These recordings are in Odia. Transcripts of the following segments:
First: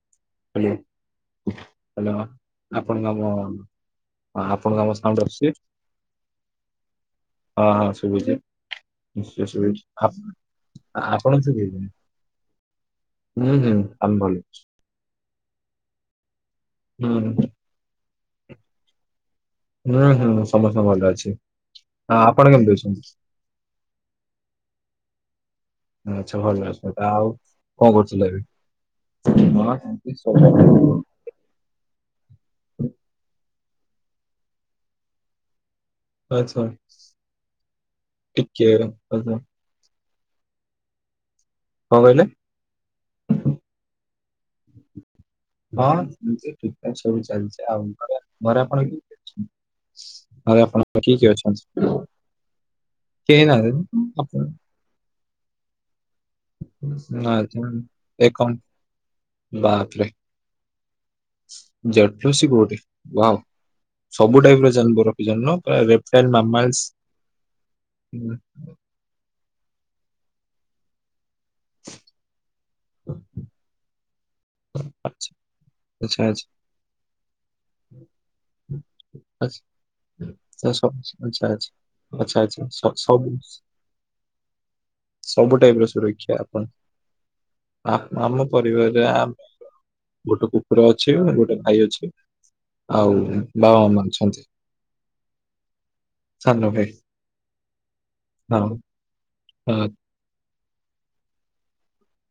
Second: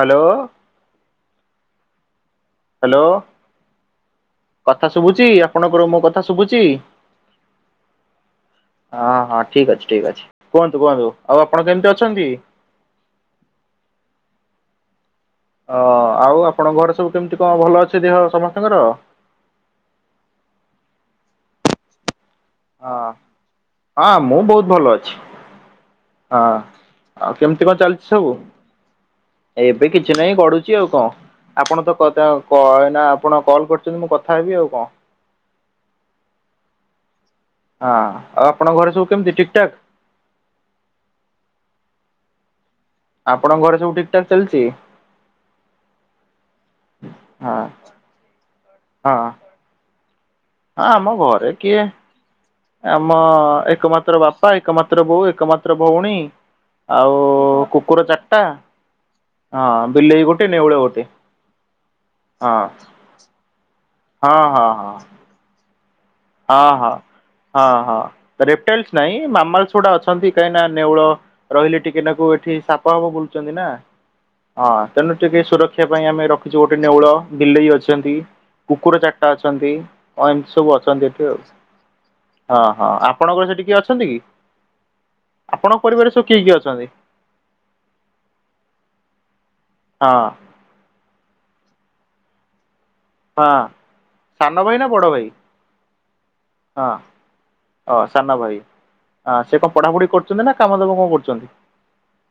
ହ୍ୟାଲୋ। Hello hello. ହ୍ୟାଲୋ ଆପଣଙ୍କ ଆମ ଆପଣଙ୍କ କଥା ଆମ ସାଉଣ୍ଡ ଶୁଭୁଚି ଆସୁଛି ଆପଣଙ୍କର ମୋ କଥା ଶୁଭୁଚି? ହଁ ହଁ ଶୁଭୁଛି। ହଁ ନିଶ୍ଚୟ ଠିକ୍ ଶୁଭୁଚି ଅଛି ଠିକ୍ ଅଛି କୁହନ୍ତୁ ଆପ- କୁହନ୍ତୁ ଆଉ ଆପଣ କେମିତି [unintelligible] ହୁଁ ହୁଁ ଅଛନ୍ତି? ଆମେ ଭଲ ଅଛୁ। ଅ ଆଉ ଆପଣଙ୍କ ଘରେ ସବୁ କେମିତି ହୁଁ କଣ ଭଲ ଅଛି ଦେହ ସମସ୍ତଙ୍କର? ହୁଁ ହୁଁ ସମସ୍ତେ ଭଲ ଅଛି। ଆପଣ କେମିତି ଅଛନ୍ତି? ହଁ ହଁ ମୁଁ ବହୁତ ଭଲ ଅଛି। ଆଚ୍ଛା ଭଲ ଅଛନ୍ତି ହଁ ଆଉ କେମିତି କଣ ଚାଲିଚି କରୁଥିଲେ ସବୁ? ଏବେ ହଁ ଏବେ ସେମିତି କିଛି ନାହିଁ ସବୁ ପଡୁଚି ଆଉ କଣ ଆପଣ ତ କଥା କ‌ଇନେ ଆପଣ କଲ କରି ଛନ୍ତି ମୁଁ କଥା ହେବି ଆଉ କଣ। ଆଛା। ହଁ ଆଉ ଆପଣଙ୍କ ଘରେ ସବୁ କେମିତି ଠିକ ଠାକ୍? କଣ କହିଲେ? ଆପଣଙ୍କ ଘରେ ସବୁ ଠିକ ଠାକ ଚାଲିଚି? ଏମିତି ଠିକ ଠାକ ସବୁ ଚାଲିଚି। ଆଉ ଘରେ ଘରେ ଆପଣ ହଁ କେମତି ଅଛନ୍ତି? ଘରେ ହଁ ଆପଣଙ୍କର ଆମ କିଏ ଘରେ କିଏ ଅଛନ୍ତି? ଆମ କେହି ନାହାନ୍ତି ଏକମାତ୍ର ବାପା ଏକମାତ୍ର ବୋଉ ଏକମାତ୍ର ଭୋଉଣୀ। ନା [unintelligible] ଏ କଣ? ହଁ ବାପରେ ବିଲେଇ ଗୋଟେ ନେଉଳ ଗୋଟେ ଜଟଲୋସି ହଁ ବୋହୁତ୍ ହିଁ ୱାଓ। ହଁ ସବୁ ଟାଇପ ହଁ ହଁ [unintelligible] ରଖିଚନ୍ତି ନୁହଁ ପ୍ରାୟେରେ ହଁ ହଁ ହଁ ହଁ ହୁଁ, ରେପଟେଲସ ନାଇଁ ମାମଲ୍ସ ଛୁଡ଼ା ଅଛି। ଅଛନ୍ତି କାହିଁକି ନା ନେଉଳ ରହିଲେ ଟିକେ ନାକୁ ଏଠି ସାପ ହାପ ବୁଲୁଚନ୍ତି ନା। ହଁ ତେଣୁ ଆଚ୍ଛା, ଟିକେ ସୁରକ୍ଷା ପାଇଁ ଆଚ୍ଛା, ଆମେ ଆଚ୍ଛା, ରଖିଚୁ ଗୋଟେ ନେଉଳ ବିଲେଇ ଅଛି। ଛନ୍ତି କୁକୁର ଚାରିଟା ଅଛନ୍ତି ଅ ଏମତି ଆଚ୍ଛା, ସବୁ ଅଛନ୍ତି ଏଠି। ଆଚ୍ଛା, ଆଚ୍ଛା। ଆଚ୍ଛା, ସବୁ ଆଚ୍ଛା, ହଁ ହଁ ସ- ସବୁ ଆପଣଙ୍କର ସେଠି କିଏ ଅଛନ୍ତି କି? ସବୁ ଆପଣଙ୍କ ଟାଇପ ର ପରିବାରରେ ସବୁ କିଏ ସୁରକ୍ଷା କିଏ ଆପଣ ଅଛନ୍ତି? ଆ-ଆମ ପରିବାରରେ ହଁ ଗୋଟେ କୁକୁର ଅଛି ଗୋଟେ ଭାଇ ଅଛି। ଆଉ ହଁ। ବାବା ମାମା ଅଛନ୍ତି। ସାନ ଭାଇ ନା ବଡ ଭାଇ ସାନ ହଁ ଭାଇ ଅ ସାନ ଭାଇ ହଁ, ଆଁ ସେ କଣ ହଁ, ପଢାପଢ଼ି କରୁଚନ୍ତି ନା କାମ ଦେବ ଙ୍କ କରୁଚନ୍ତି?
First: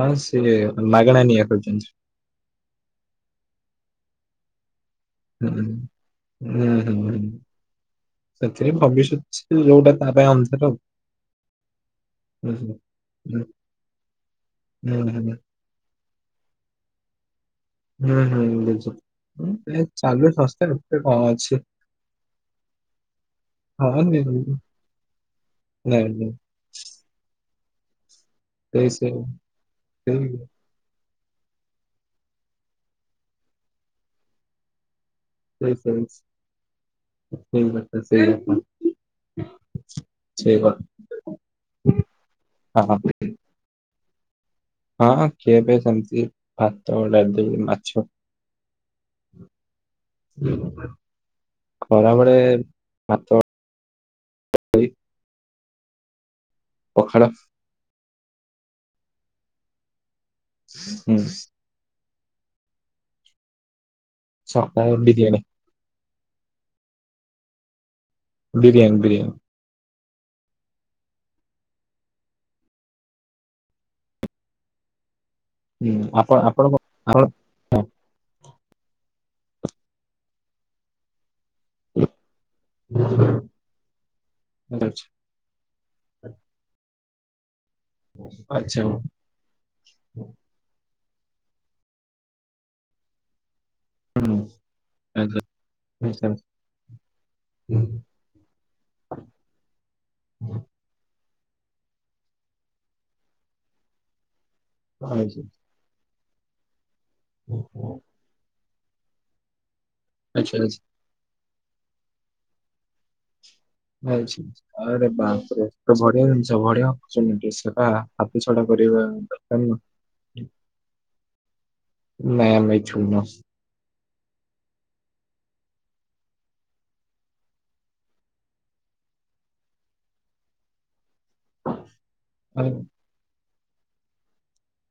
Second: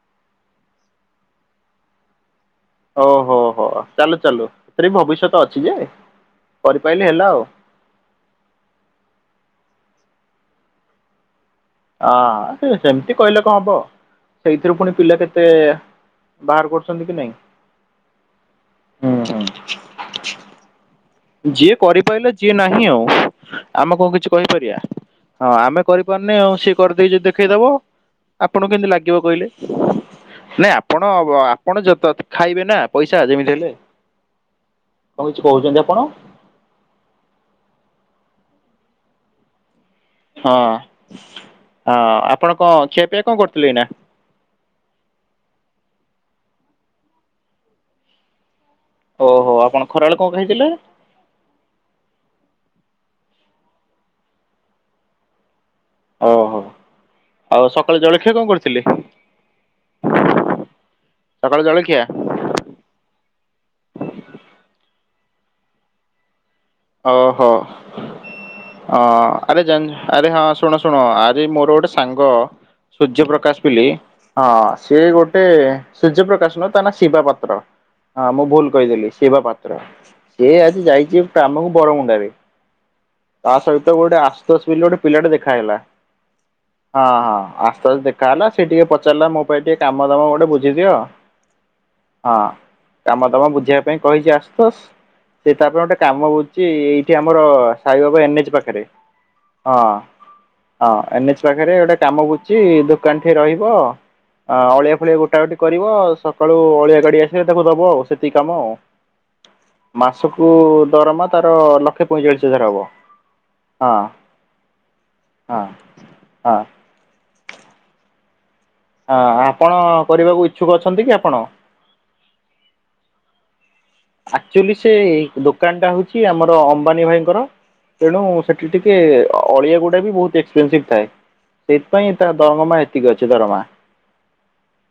ହଁ ସିଏ ମାଗଣା ନିଆଁ ଖାଉଚନ୍ତି। ଓ ହୋ ହୋ ଚାଲୁ ଚାଲୁ। ସେଥିରେ ବି ଭବିଷ୍ୟତ ହୁଁ, ଅଛି ଯେ ହୁଁ, ହୁଁ, କରିପାଇଲେ ହୁଁ। ହେଲା ଆଉ। ସେଥିରେ ଭବିଷ୍ୟତ ଯୋଉଟା ତା ପାଇଁ ଅନ୍ଧାର ଆଉ। ହୁଁ, ହଁ ସେ ହୁଁ, ସେମିତି କହିଲେ କଣ ହବ। ସେଇଥିରୁ ପୁଣି ହୁଁ, ପିଲା ହୁଁ, କେତେ ବାହାର କରୁଚନ୍ତି କି ନାଇଁ। ହୁଁ ହୁଁ ବୁଝିଲି ହୁଁ ହୁଁ ଉଁ ଏ ଚାଲୁ ସଂସ୍ଥା ଏତେ କଁ ଯିଏ କରିପାରିଲ ଯିଏ ନାହିଁ ଆଉ ଆମେ ହଁ କଣ ନି- କିଛି କହିପାରିବା। ହଁ ଆମେ ନାଇଁ ନାଇଁ କରିପାରୁନେ ଆଉ ସିଏ କରିଦେଇ ଯଦି ଦେଖେଇଦବ? ଆପଣଙ୍କୁ ସେଇ କେମିତି ସେଇ ଲାଗିବ କହିଲେ ନାଇଁ ଆପଣ କଁ ଆପଣ ଯେତ ତ ଖାଇବେ ନା ପଇସା ଯେମିତି ହେଲେ। ଆପଣ ଶୋଇଚି ସେଇ କଥା ସେଇ କଥା। ହଁ ସେଇ କଥା ହଁ ଆପଣ କଣ ଖିଆ ହଁ ପିଆ କଣ କରୁଥିଲେ ଏନା? ହଁ ଖିଆ ପିଆ ସରିଚି ଭାତ ଡାଲି ମାଛ ଓହୋ ଆପଣ ଖରାବେଳେ କଣ ଖାଇଥିଲେ? ଖରାବେଳେେ ଭାତ ଡାଲି ଓହୋ ପଖାଳ ଆଉ ସକାଳେ ଜଳଖିଆ କଣ କରିଥିଲି? ହୁଁ। ସକାଳେ ବିରିୟାନୀ। ଓହୋ ବିରିୟାନୀ ଅ ବିରିୟାନୀ ଆବେ ଜାନ ଆରେ ହଁ ଶୁଣ ଶୁଣ ଆରେ ମୋର ଗୋଟେ ସାଙ୍ଗ ସୂର୍ଯ୍ୟ ପ୍ରକାଶ ପିଲି ହଁ ସେ ଗୋଟେ ଗୋଟେ ହୁଁ ସୂର୍ଯ୍ୟ ଆପଣ ପ୍ରକାଶ ଆପଣ ନୁହଁ କଣ ତା ନା ଶିବା ଆପଣ ପାତ୍ର ହଁ ମୁଁ ଭୁଲ କହିଦେଲି ସିବା ପାତ୍ର ସେ ଆଜି ଯାଇଛି ଆମକୁ ବରମୁଣ୍ଡରେ ତା ସହିତ ଗୋଟେ ଆଶ୍ବସ ବୋଲି ଗୋଟେ ଆଚ୍ଛା ପିଲାଟେ ଦେଖା ହେଇଗଲା। ହଁ ହଁ ଆସୁ ଆସୁ ଦେଖା ହେଲା ସେ ଆଚ୍ଛା ଟିକେ ପଚାରିଲା ମୋ ପାଇଁ ଟିକେ କାମ ଦାମ ଗୋଟେ ବୁଝି ଦିଅ। ହଁ କାମ ଦାମ ବୁଝେଇବା ପାଇଁ କହିଛି ହୁଁ ଆସୁତୋଷ ଆଚ୍ଛା ସେ ତାପାଇଁ ଗୋଟେ କାମ ଆଚ୍ଛା ହଉଚି ଏଇଠି ଆମର ସାଇବାବା ଏନ୍ଏଚ୍ ପାଖରେ। ହଁ ହଁ ହଁ। ଏନ୍ଏଚ୍ ପାଖରେ ଗୋଟେ କାମ ବୁଚି ଦୋକାନ ଠେ ରହିବ ଆ ଅଳିଆ ଫଳିଆ ଗୋଟା ଆଚ୍ଛା ଗୋଟି କରିବ ସକାଳୁ ଅଳିଆ ଗାଡି ଆସିଲେ ତାକୁ ଦବ ଆଉ ସେତିକି କାମ ଆଉ। ମାସକୁ ଆଚ୍ଛା ଦରମା ତାର ଲକ୍ଷେ ପଇଁଚାଳିଶ ହଜାର ହବ। ହଁ ରେ ହଁ ବାପ ବଢଆ ଜିନିଷ ହଁ ବଢିଆ ଅପର୍ଚୁନିଟି ସେଟା ଆଉ ଆପଣ କରିବାକୁ ଇଚ୍ଛୁକ ଅଛନ୍ତି କି ଆପଣ କି [unintelligible] ଆକ୍ଚୁଆଲି ସେ ଦୋକାନ ଟା ହଉଚି ଆମର ଅମ୍ବାନୀ ଭାଇଙ୍କର ତେଣୁ ସେଠି ଟିକେ ଅଳିଆ ଗୁଡା ବି ବହୁତ ଏକ୍ସପେନ୍ସିଭ୍ ଥାଏ। ସେଇଥିପାଇଁ ତା ଦରଙ୍ଗମା ଏତିକି ଅଛି ଦରମା।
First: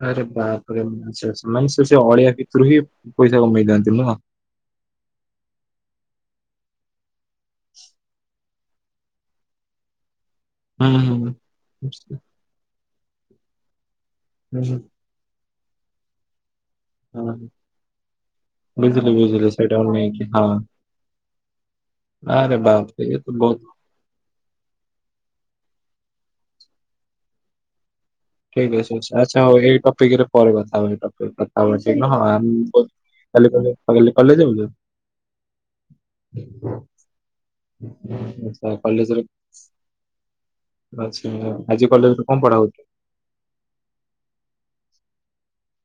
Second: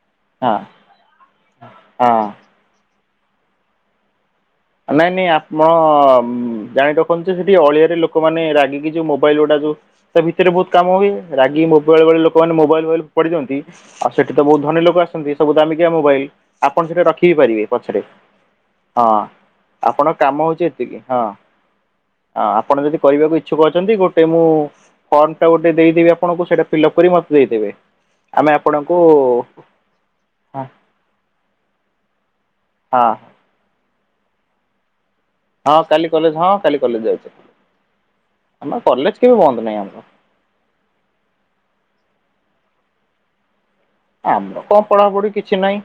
ଆରେ ହଁ ବାପରେ ଏକ୍ସପେନ୍ସିଭ୍ ନାଇଁ ସେ ହଁ ଅଳିଆ ଭିତରୁ ହିଁ ପଇସା କମେଇ ଥାନ୍ତି ନୁହଁ? ନାଇଁ ନାଇଁ ଆପଣ ଜାଣି ରଖନ୍ତୁ ସେଠି ଅଳିଆରେ ଲୋକମାନେ ରାଗିକି ଯୋଉ ମୋବାଇଲ ଗୁଡା ତା ଭିତରେ ବହୁତ ହୁଁ କାମ ହୁଏ ହୁଁ ହୁଁ। ରାଗି ମୋବାଇଲ ବେଳେ ଲୋକମାନେ ମୋବାଇଲ ଫୋବାଇଲ ଫୋପାଡିି ଦିଅନ୍ତି। ଆଉ ସେଠି ତ ହୁଁ ବହୁତ ହୁଁ ଧନୀ ଲୋକ ଆସନ୍ତି ସବୁ ଦାମିକଆ ମୋବାଇଲ। ଆପଣ ସେଠି ରଖି ହଁ ବିି ପାରିବେ ପଛରେ ହଁ। ବୁଝିଲି ବୁଝିଲି ସେଇଟାକୁ ଆପଣଙ୍କ ନେଇକି କାମ ହଁ ହଉଚି ଏତିକି ହଁ। ଆରେ ଆପଣ ଯଦି ବାପରେ ଇଏ କହିବେ ତ ଇଚ୍ଛୁକ ବହୁତ ଅଛନ୍ତି ଗୋଟେ ମୁଁ ଫର୍ମ ଟା ଗୋଟେ ଦେଇଦେବି ଆପଣଙ୍କୁ ସେଇଟା ଫିଲଅପ୍ କରି ମତେ ଦେଇଦେବେ। ଆମେ ଠିକ ଆପଣଙ୍କୁ ଅଛି ଆଚ୍ଛା ହଉ ଏଇ ଟପିକ୍ ରେ ପରେ ହଁ କଥା ହବା ଏଇ ଟପିକ୍ କଥା [unintelligible] ହଁ କାଲି କଲେ କାଲି କଲେଜ ଯିବୁନିକି? ହଁ କାଲି କଲେଜ ହଁ କାଲି କଲେଜ ଯାଉଚି। ଆଛା କଲେଜରେ ନାହିଁ ଆମର ଆଛା ଆଜି କଲେଜ କଣ ପଢା ହଉଚି? ଆ କଣ ପଢାପଢି କିଛି ନାହିଁ।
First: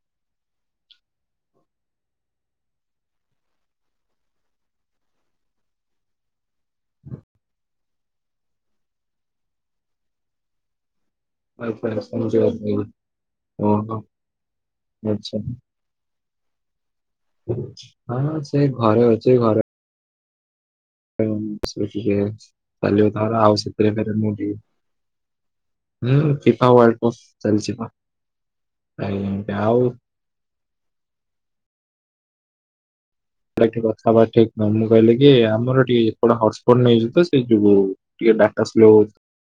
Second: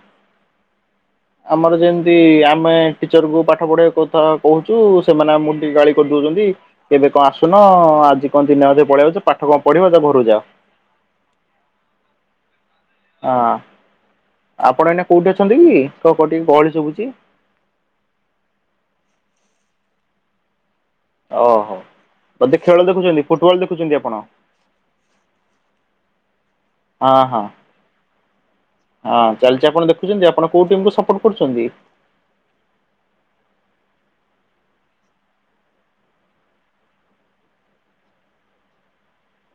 [inaudible] ଆମର ଯେମିତି ଆମେ ଟିଚରକୁ ପାଠ ପଢିବା କଥା କହୁଛୁ ସେମାନେ ଆମକୁ ଟିକେ ଗାଳି କରିଦଉଛନ୍ତି। ଏବେ କଣ ଆସୁନ ଆଜି କଣ ଦତିିନି ହଜ ପଳେଇଆଛ ପାଠ କଣ ପଢିବ ତା ଘରୁ ଯାଅ। ଆ ହଁ ହଁ ହ। ଆପଣ ଏଇନା କୋଉଠି ଅଛନ୍ତି କି କ କୋିକେ ଗହଳି ସୁଛି ହଁ ସେ ଘରେ ଅଛି ଘରେ ଓହୋ ସଖିକ ବୋଧେ ଖେଳ କଲ ଦେଖୁଛନ୍ତି ତାାର ଫୁଟବଲ ଆଉଶ୍ୟତ ଦେଖୁଛନ୍ତି ଆପଣ ପରେ ମଡି ହୁଁ ଫିଫା ୱାର୍ଲଡ ହଁ ହଁ କପ ଚାଲିଛି ମା ହଁ ଚାଲିଛି ଆପଣ ଦେଖୁଛନ୍ତି ଆପଣ କୋଉ ଟିମ୍କୁୁ ସପୋର୍ଟ କରୁଛନ୍ତି। ସେଟା ଟିକେ କଥାବାର୍ତ୍ ଠିକ ନହଁ ମୁଁ କହିଲି କି ଆମର ଟିକେ ଏପଟେ ହଟସ୍ପଟ ନେଇଯିବ ତ ସେ ଯୁ ଦାଟା ସ୍ଲୋ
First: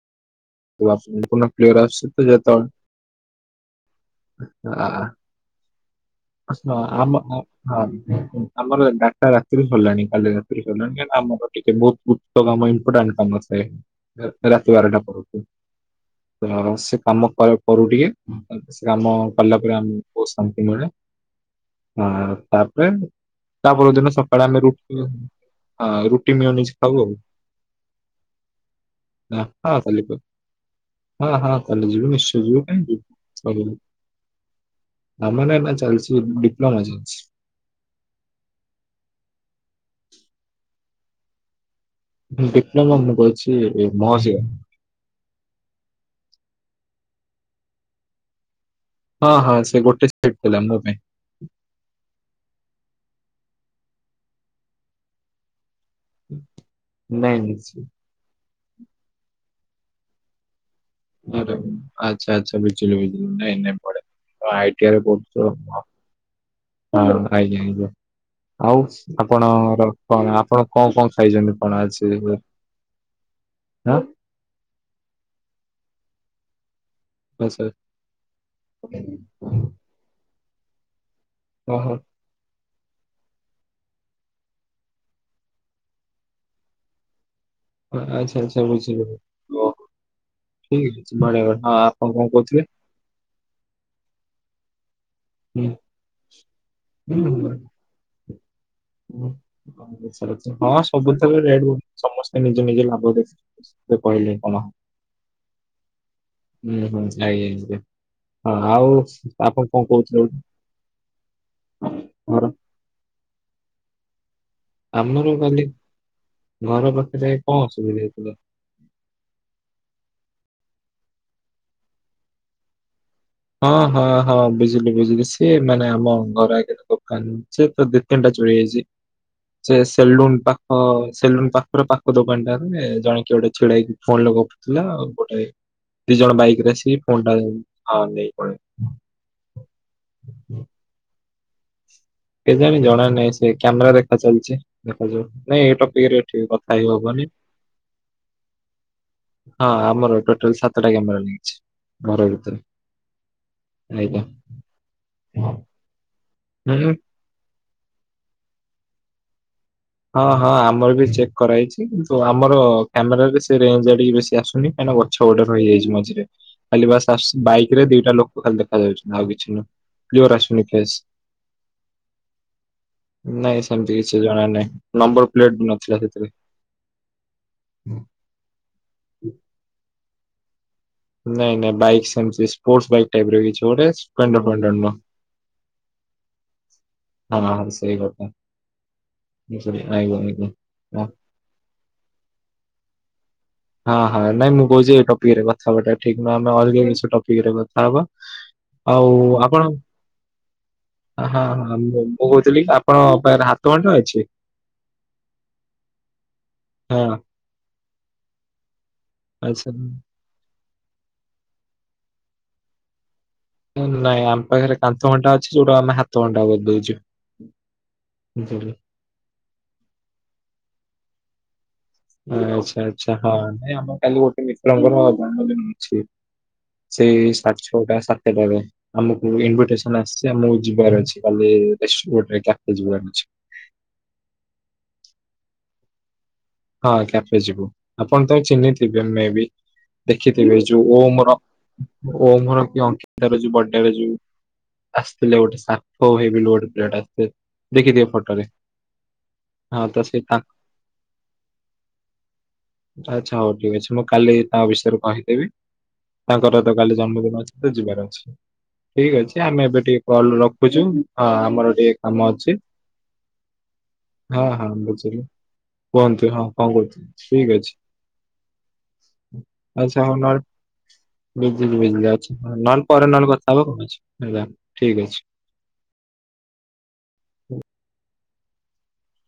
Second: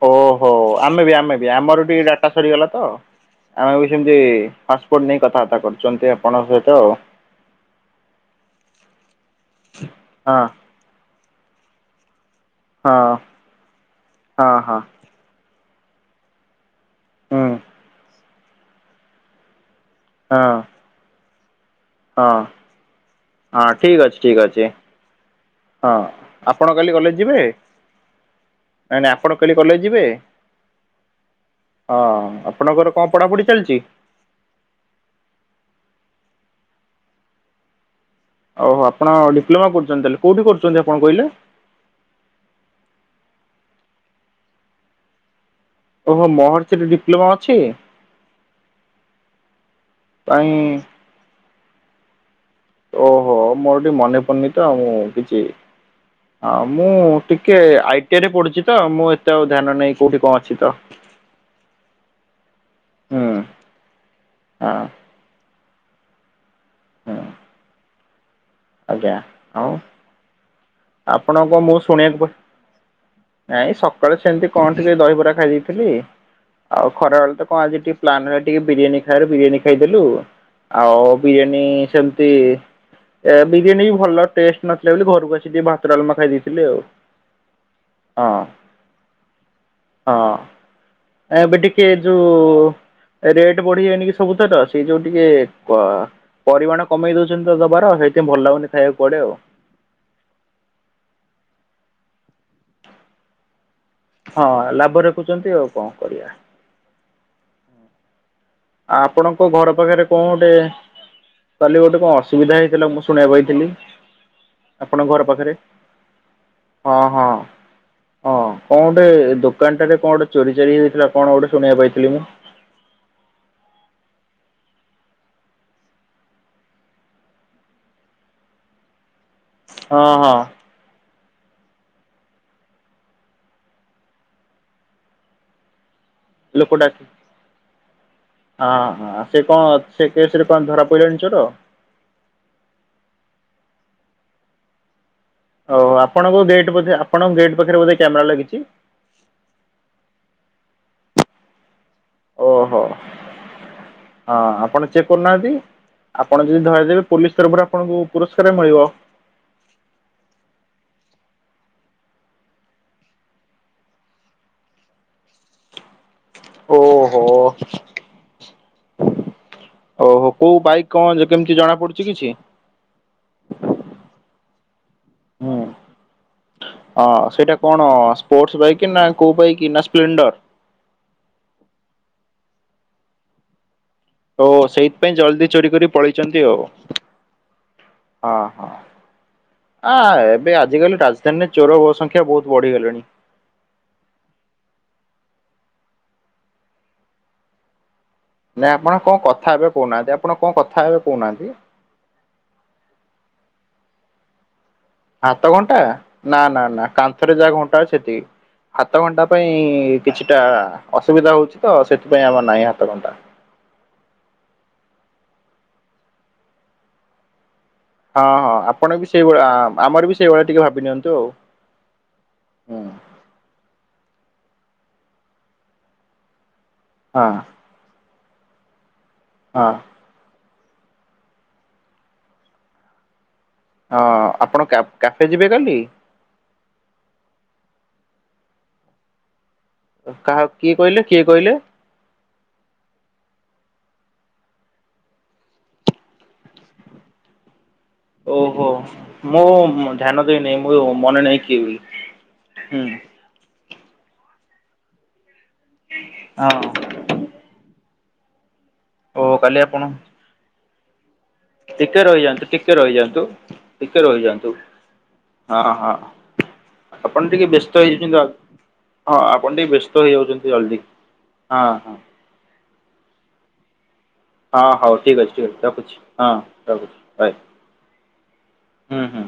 ଓହୋ ଆମେ ବି ଆମେ ସମ୍ପୂର୍ଣ୍ଣ ବି କ୍ଲିୟର ଆମର ଟିକେ ଆସୁଛି ତ ଡାଟା ଯେତେବେଳେ ସରିଗଲା ତ ଆମେ ବି ସେମତି ପାପୋର୍ଟ ନେଇ କଥାବାର୍ତା କରୁଛୁ। ହ ଆମ ହଁ ଆମର ଗାାରଟା ରାତିରେ ସରିଲାଣି କାଲି ଆଉ ରାତିରେ ସରିଲାଣି ଆମର ଟିକେ ବହୁତ ଉଚ୍ଚ କାମ ହଁ ଇମ୍ପୋର୍ଟାଣ୍ଟ କାମ ହଁ ଅ ହଁ ରାତି ହଁ ବାରଟା କରୁଛୁ ତ ସେ କାମ ହୁଁ କରୁ ଟିକେ ସେ କାମ କଲା ପରେ। ଗ୍ରାମହୁ ହଁ ଶାନ୍ତି ମ ଆ ହଁ ତାପରେ ହଁ ତାପ ଠିକ୍ ଦିନ ଅଛି ଠିକ୍ ସକାଳେ ଆମେ ଅଛି ରଠ ଆ ହଁ ରୁଟି ମିଓ ଆପଣ ନିିଜ କାଲି ଖାଉ ଆଉ କଲେଜ ଯିବେ ନାଇଁ ନାଇଁ ଆପଣ ହ କାଲି ହଁ କଲେଜ ଯିବେ ଖଲିପ ହଁ ହଁ ତାହେଲେ ଯିବି ନିଶ୍ଚୟ ଯିବୁ ଆପଣଙ୍କର କଣ ପଢାପଢି କହିଁ ଚାଲିଛି? ଯିବୁ ଆମ ନା ଚାଲିୁଛି ଡିପ୍ଲୋମା ଚାଲଛି। ଓହୋ କ କହିଲେ? ଡିପ୍ଲୋମା ମୁଁ କରିଛି ମହସ ଓହୋ ମହର୍ଷରେ ଡିପ୍ଲୋମା ଅଛି। ହଁ ହଁ ସେ ଗୋଟେ ସାଇଟ ଥିଲା କାଇଁ ମୋ ପାଇଁ ଓହୋ ମୋର ଟିକେ ମନେ ପାରୁନି ତଉ ମୁଁ କିଛି ହଁ ମୁଁ ନାଇଁ ନାଇଁ ଟିକେ ସେ- ଆଇଟି ରେ ପଢୁଛି ତ ମୁଁ ଏତେ ଆଉ ଧ୍ୟାନ ନାହିଁ କୋଉଠି କଣ ଅଛି ତ ଆଛା ଆଚ୍ଛା ବିଜୁିଲ ହୁଁ ବିଜିଲ ନାଇ ହଁ ପେ କର ହଁ ହୁଁ ଆଜ୍ଞା ଆଜ୍ଞା। ଆଉ ଆଜ୍ଞା ଆଉ ଆପଣର କଣ ଆପଣ କଣ କଣ ଆପଣ ଖାଇଛନ୍ତି ମୁଁ କଣ ଆଜି ଶୁଣିବାକୁ ପା ନାଇଁ ହାଁ? ସକାଳେ ସେମିତି କଣ ଟିକେ ଦହିବରା ଖାଇଦେଇଥିଲି ଆଉ ଖରା ବେଳେ ତ କଣ ଆଚ୍ଛା ଆଜି ଟିକେ ପ୍ଲାନ୍ ହ ଟିକେ ବିରିୟାନୀ ଖାଇବାରେ ବିରିୟାନୀ ଖାଇଦେଲୁ ଆଉ। ବିରିୟାନୀ ଓହୋ ସେମିତି ଏ ବିରିୟାନୀ ବି ଭଲ ଟେଷ୍ଟ ନଥିଲା ବୋଲି ଘରକୁ ଆସିିକି ଭାତ ଡାଲମା ଖାଇ ଦେଇଥିଲି ଆଉ। ଆଚ୍ଛା ଆଚ୍ଛା ବୁଝିଗଲି ହଁ ହଁ। ଏବେ ଟିକେ କଣ କହୁଥିଲେ? ଯୋଉ ରେଟ ବଢିଯାଇନି କି ସବୁ ତକ ସେ ଯୋଉ ଟିକେ ହୁଁ ପରିମାଣ କମେଇ ହୁଁ ଦଉଛନ୍ତି ହୁଁ ତ ଦବାର ସେଇଥିପାଇଁ ଭଲ ଲାଗୁନି ଖାଇବାକୁ କୁଆଡେ ଆଉ। ହଁ ସବୁଥର ରେ [inaudible] ସମସ୍ତେ ନିଜେ ନିଜେ ଲାଭ ଦେଇ [unintelligible] ହଁ ଲାଭ ରଖୁଛନ୍ତି ଆଉ କଣ କରିବା ହୁଁ ହୁଁ ଆଜ୍ଞା ଆଜ୍ଞା ହଁ ଆଉ ଆପଣଙ୍କ ଆପଣ ଘର କଣ ପାଖରେ କହୁଛନ୍ତି କଣ ଗୋଟେ କଲି ଗୋଟେ କଣ ଘର ଅସୁବିଧା ହେଇଥିଲା ମୁଁ ଶୁଣିବା ପାଇଁଥିଲି ଆପଣଙ୍କ ଘର ଆମର ପାଖରେ କାଲି ଘର ହଁ ହଁ ପାଖରେ କଣ ଅସୁବିଧା ହେଇଥିଲା? ହଁ କଣ ଗୋଟେ ଦୋକାନଟାରେ କଣ ଗୋଟେ ଚୋରି ଚାରି ହେଇଥିଲା କଣ ଗୋଟେ ଶୁଣିବାକୁ ପାଇଥିଲି ମୁଁ ହଁ ହଁ ହଁ ବୁଝିଲି ବୁଝିଲି ସିଏ ମାନେ ଆମ ଘର ଆଗରେ ଦୋକାନ ତାର ଦି ତିନିଟା ଚୋରି ହେଇଥିଲା। ସେ ହଁ ହଁ ସେଲୁନ୍ ପାଖ ସେଲୁନ ପାଖର ପାଖ ଦୋକାନଟା ଜଣେ କିଏ ଗୋଟେ ଛିଡ଼ା ହେଇକି ଫୋନ ଲଗୋଉଥିଲା ଆଉ ଗୋଟେ ଦି ଜଣ ବାଇକ ରେ ଲୋକଟା ଆସିକି ଫୋନ ଟା ନେଇ ପଳେଇଲେ ହଁ ସେ କଣ ସେ କେସରେ କଣ ଧରା ପଡ଼ିଲାଣି ଚୋର କେଜାଣି ଜଣା ନାହିଁ ସେ କ୍ୟାମେରା ଦେଖା ଚାଲିଛି। ହାଜୋ ନାଇଁ ଏଇ ଓ ଟପିକରେ ଆପଣଙ୍କ ଏଠି ଗେଟ୍ କଥା ହେଇ ବୋଧେ ହବନି। ଆପଣଙ୍କ ଗେଟ୍ ପାଖରେ ବୋଧେ କ୍ୟାମେରା ଲାଗିଛି? ହଁ ଆମର ଟୋଟାଲ୍ ସାତଟା କ୍ୟାମେରା ଲାଗିଛି। ଘର ଓହୋ ଭିତରେ ହଁ ଆଜ୍ଞା ଆପଣ ଚେକ୍ କରୁନାହାନ୍ତି? ଆପଣ ଯଦି ହୁଁ ଧରେଇଦେବେ ପୋଲିସ୍ ତରଫରୁ ଆପଣଙ୍କୁ ପୁରସ୍କାର ମିଳିବ। ହଁ ହଁ ଆମର ବି ଚେକ୍ କରାହେଇଛି କିନ୍ତୁ ଆମର କ୍ୟାମେରାରେ ସେ ରେଞ୍ଜ୍ ଏଡିକି ବେଶୀ ଆସୁନି। ଗଛ ଗୋଟେ ରହିଯାଇଛି ମଝିରେ। ଖାଲି ବାସ୍ ଓହୋ ଆସୁଛନ୍ତି ବାଇକ୍ ରେ ଦି ଟା ଲୋକ ଖାଲି ଦେଖାଯାଉଛନ୍ତି ଆଉ କିଛି ନୁହଁ। ଓହୋ କ୍ଲିୟର କୋଉ ଆସୁନି ବାଇକ୍ ଫେସ୍। କଣ ଯେ କେମିତି ଜଣା ପଡୁଛି କି? ନାଇଁ ସେମିତି କିଛି ଜଣା ନାହିଁ। ନମ୍ବର ପ୍ଲେଟ ହୁଁ ବି ନଥିଲା ସେଥିରେ। ହଁ ସେଇଟା କଣ ସ୍ପୋର୍ଟସ ବାଇକି ନା କୋଉ ବାଇକି ନା ପ୍ଲେଣ୍ଡର୍। ନାଇଁ ନାଇଁ ବାଇକ୍ ସେମିତି ସ୍ପୋର୍ଟସ ବାଇକ୍ ଟାଇପର କିଛି ଗୋଟେ ସ୍ପ୍ଲେଣ୍ଡର ଓ ଫେଣ୍ଡର ନୁହଁ। ସେଇଥିପାଇଁ ଜଲଦି ଚୋରି କରି ପଳେଇଛନ୍ତି ଆଉ। ହଁ ସେଇ କଥା। ଆଇଗୋ, ଆଁ ଆଇଗୋ। ଏବେ ଆଜିକାଲି ରାଜଧାନୀରେ ଚୋର ସଂଖ୍ୟା ବହୁତ ବଢିଗଲେଣି। ହଁ ହଁ ନାଇଁ ମୁଁ କହୁଛି ଏଇ ଟପିକ୍ ରେ କଥା ହବାଟା ଠିକ ନୁହଁ ଆମେ ଅଲଗା ଟପିକ୍ ରେ କଥା ହବା। ନାଇଁ ଆପଣ ଆଉ କଣ କଥା ହେବେ ଆପଣ କହୁନାହାନ୍ତି ଆପଣ କଣ କଥା ହେବେ ହଁ କହୁନାହାନ୍ତି? ହଁ ବହୁ ତିଲି ଆପଣ ପାଖରେ ହାତ ଘଣ୍ଟା ଅଛି? ହାତ ଘଣ୍ଟା ନା ନା ନା ହଁ କାନ୍ଥରେ ଯାହା ଘଣ୍ଟା ଅଛି ସେତିକି। ହାତଘଣ୍ଟା ପାଇଁ ଆଚ୍ଛା କିଛିଟା ଅସୁବିଧା ହଉଛି ତ ସେଥିପାଇଁ ଆମର ନାହିଁ ହାତଘଣ୍ଟା। ନାଇଁ ଆମ ପାଖରେ କାନ୍ଥଘଣ୍ଟା ଅଛି ଯୋଉଟା ଆମେ ହାତଘଣ୍ଟା କରି ଦୋଉଛୁ। ହଁ ହଁ ଆପଣ ବି ସେଇଭଳିଆ ଆମର ବି ସେଇଭଳିଆ ଟିକେ ଭାବି ନିଅନ୍ତୁ ଆଉ। ଆଚ୍ଛା ହୁଁ। ଆଚ୍ଛା ହଁ ନାଇଁ ଆମ କାଲି ଗୋଟେ ମିତ୍ରଙ୍କର ଜନ୍ମଦିନ ଅଛି ହଁ ସେଇ ସାଢ଼େ ଛଅଟା ସାତଟାରେ। ଆମକୁ ହଁ ଇନଭିଟେସନ ଆସିଛି ଆମକୁ ଯିବାର ଅଛି କାଲି [unintelligible] କ୍ୟାଫେ ଯିବାର ଅଛି। ହଁ ଆପଣ କ୍ୟାଫେ ଯିବେ କାଲି? ହଁ କ୍ୟାଫେ ଯିବୁ ଆପଣ ତାକୁ ଚିହ୍ନିଥିବେ ମେ ବି। କାହା ଦେଖିଥିବେ କିଏ ଯୋଉ କହିଲେ କିଏ ଓମର କହିଲେ? ଓମର କି ଅଙ୍କିତାର ଯୋଉ ବଡ୍ ଟେ ଯୋଉ ଆସିଥିଲେ ଗୋଟେ ସାର୍ଥକ ଭାଇ ବିଲୋ ଅଡିଟେଡ୍ ଆସିଥିଲେ ଦେଖିଥିବେ ଫଟୋରେ ଓହୋ ମୁଁ ହଁ ତ ସେ ଧ୍ୟାନ ତାଙ୍କ ଦେଇନାହିଁ ମୁଁ ମ ନେ ନାହିଁ କିଏ ବୋଲି ହୁଁ। ଆଚ୍ଛା ହଉ ଠିକ ଅଛି ମୁଁ କାଲି ତା ବିଷୟରେ କହିଦେବି ହଁ ତାଙ୍କର ତ କାଲି ଜନ୍ମଦିନ ଅଛି ତ ଯିବାର ଅଛି। ଠିକ ଓ ଅଛି କାଲି ଆମେ ଆପଣ ଏବେ ଟିକେ କଲ୍ ରଖୁଛୁ। ହଁ ଆମର ଟିକେ କାମ ରହିଯାଆନ୍ତୁ ଅଛି ଟିକେ ରହିଯାଆନ୍ତୁ। ଟିକେ ହଁ ରହିଯାଆନ୍ତୁ ହଁ ବୁଝିଲି। ହଁ ହଁ କୁହନ୍ତୁ ହଁ କଣ କହୁଥୁଲୁ ଆପଣ ଟିକେ ଠିକ୍ ବ୍ୟସ୍ତ ଅଛି। ହେଇଯାଉଛନ୍ତି ହଁ ଆପଣ ଟିକେ ବ୍ୟସ୍ତ ଆଛା ହଁ ନ ହେଇଯାଉଛନ୍ତି ଜଲ୍ଦି ହଁ ବିଜିଲି ହଁ ବିଜିଲି ଆଉଚି ନହେ ପରେ ନେହେଲେ କଥା ହେବା ଆଉ। ହଁ ହଉ ଠିକ୍ ଅଛି ଠିକ୍ ଅଛି ରଖୁଛି ହଁ ରଖୁଛି। ହଏ ହୁଁ ହୁଁ।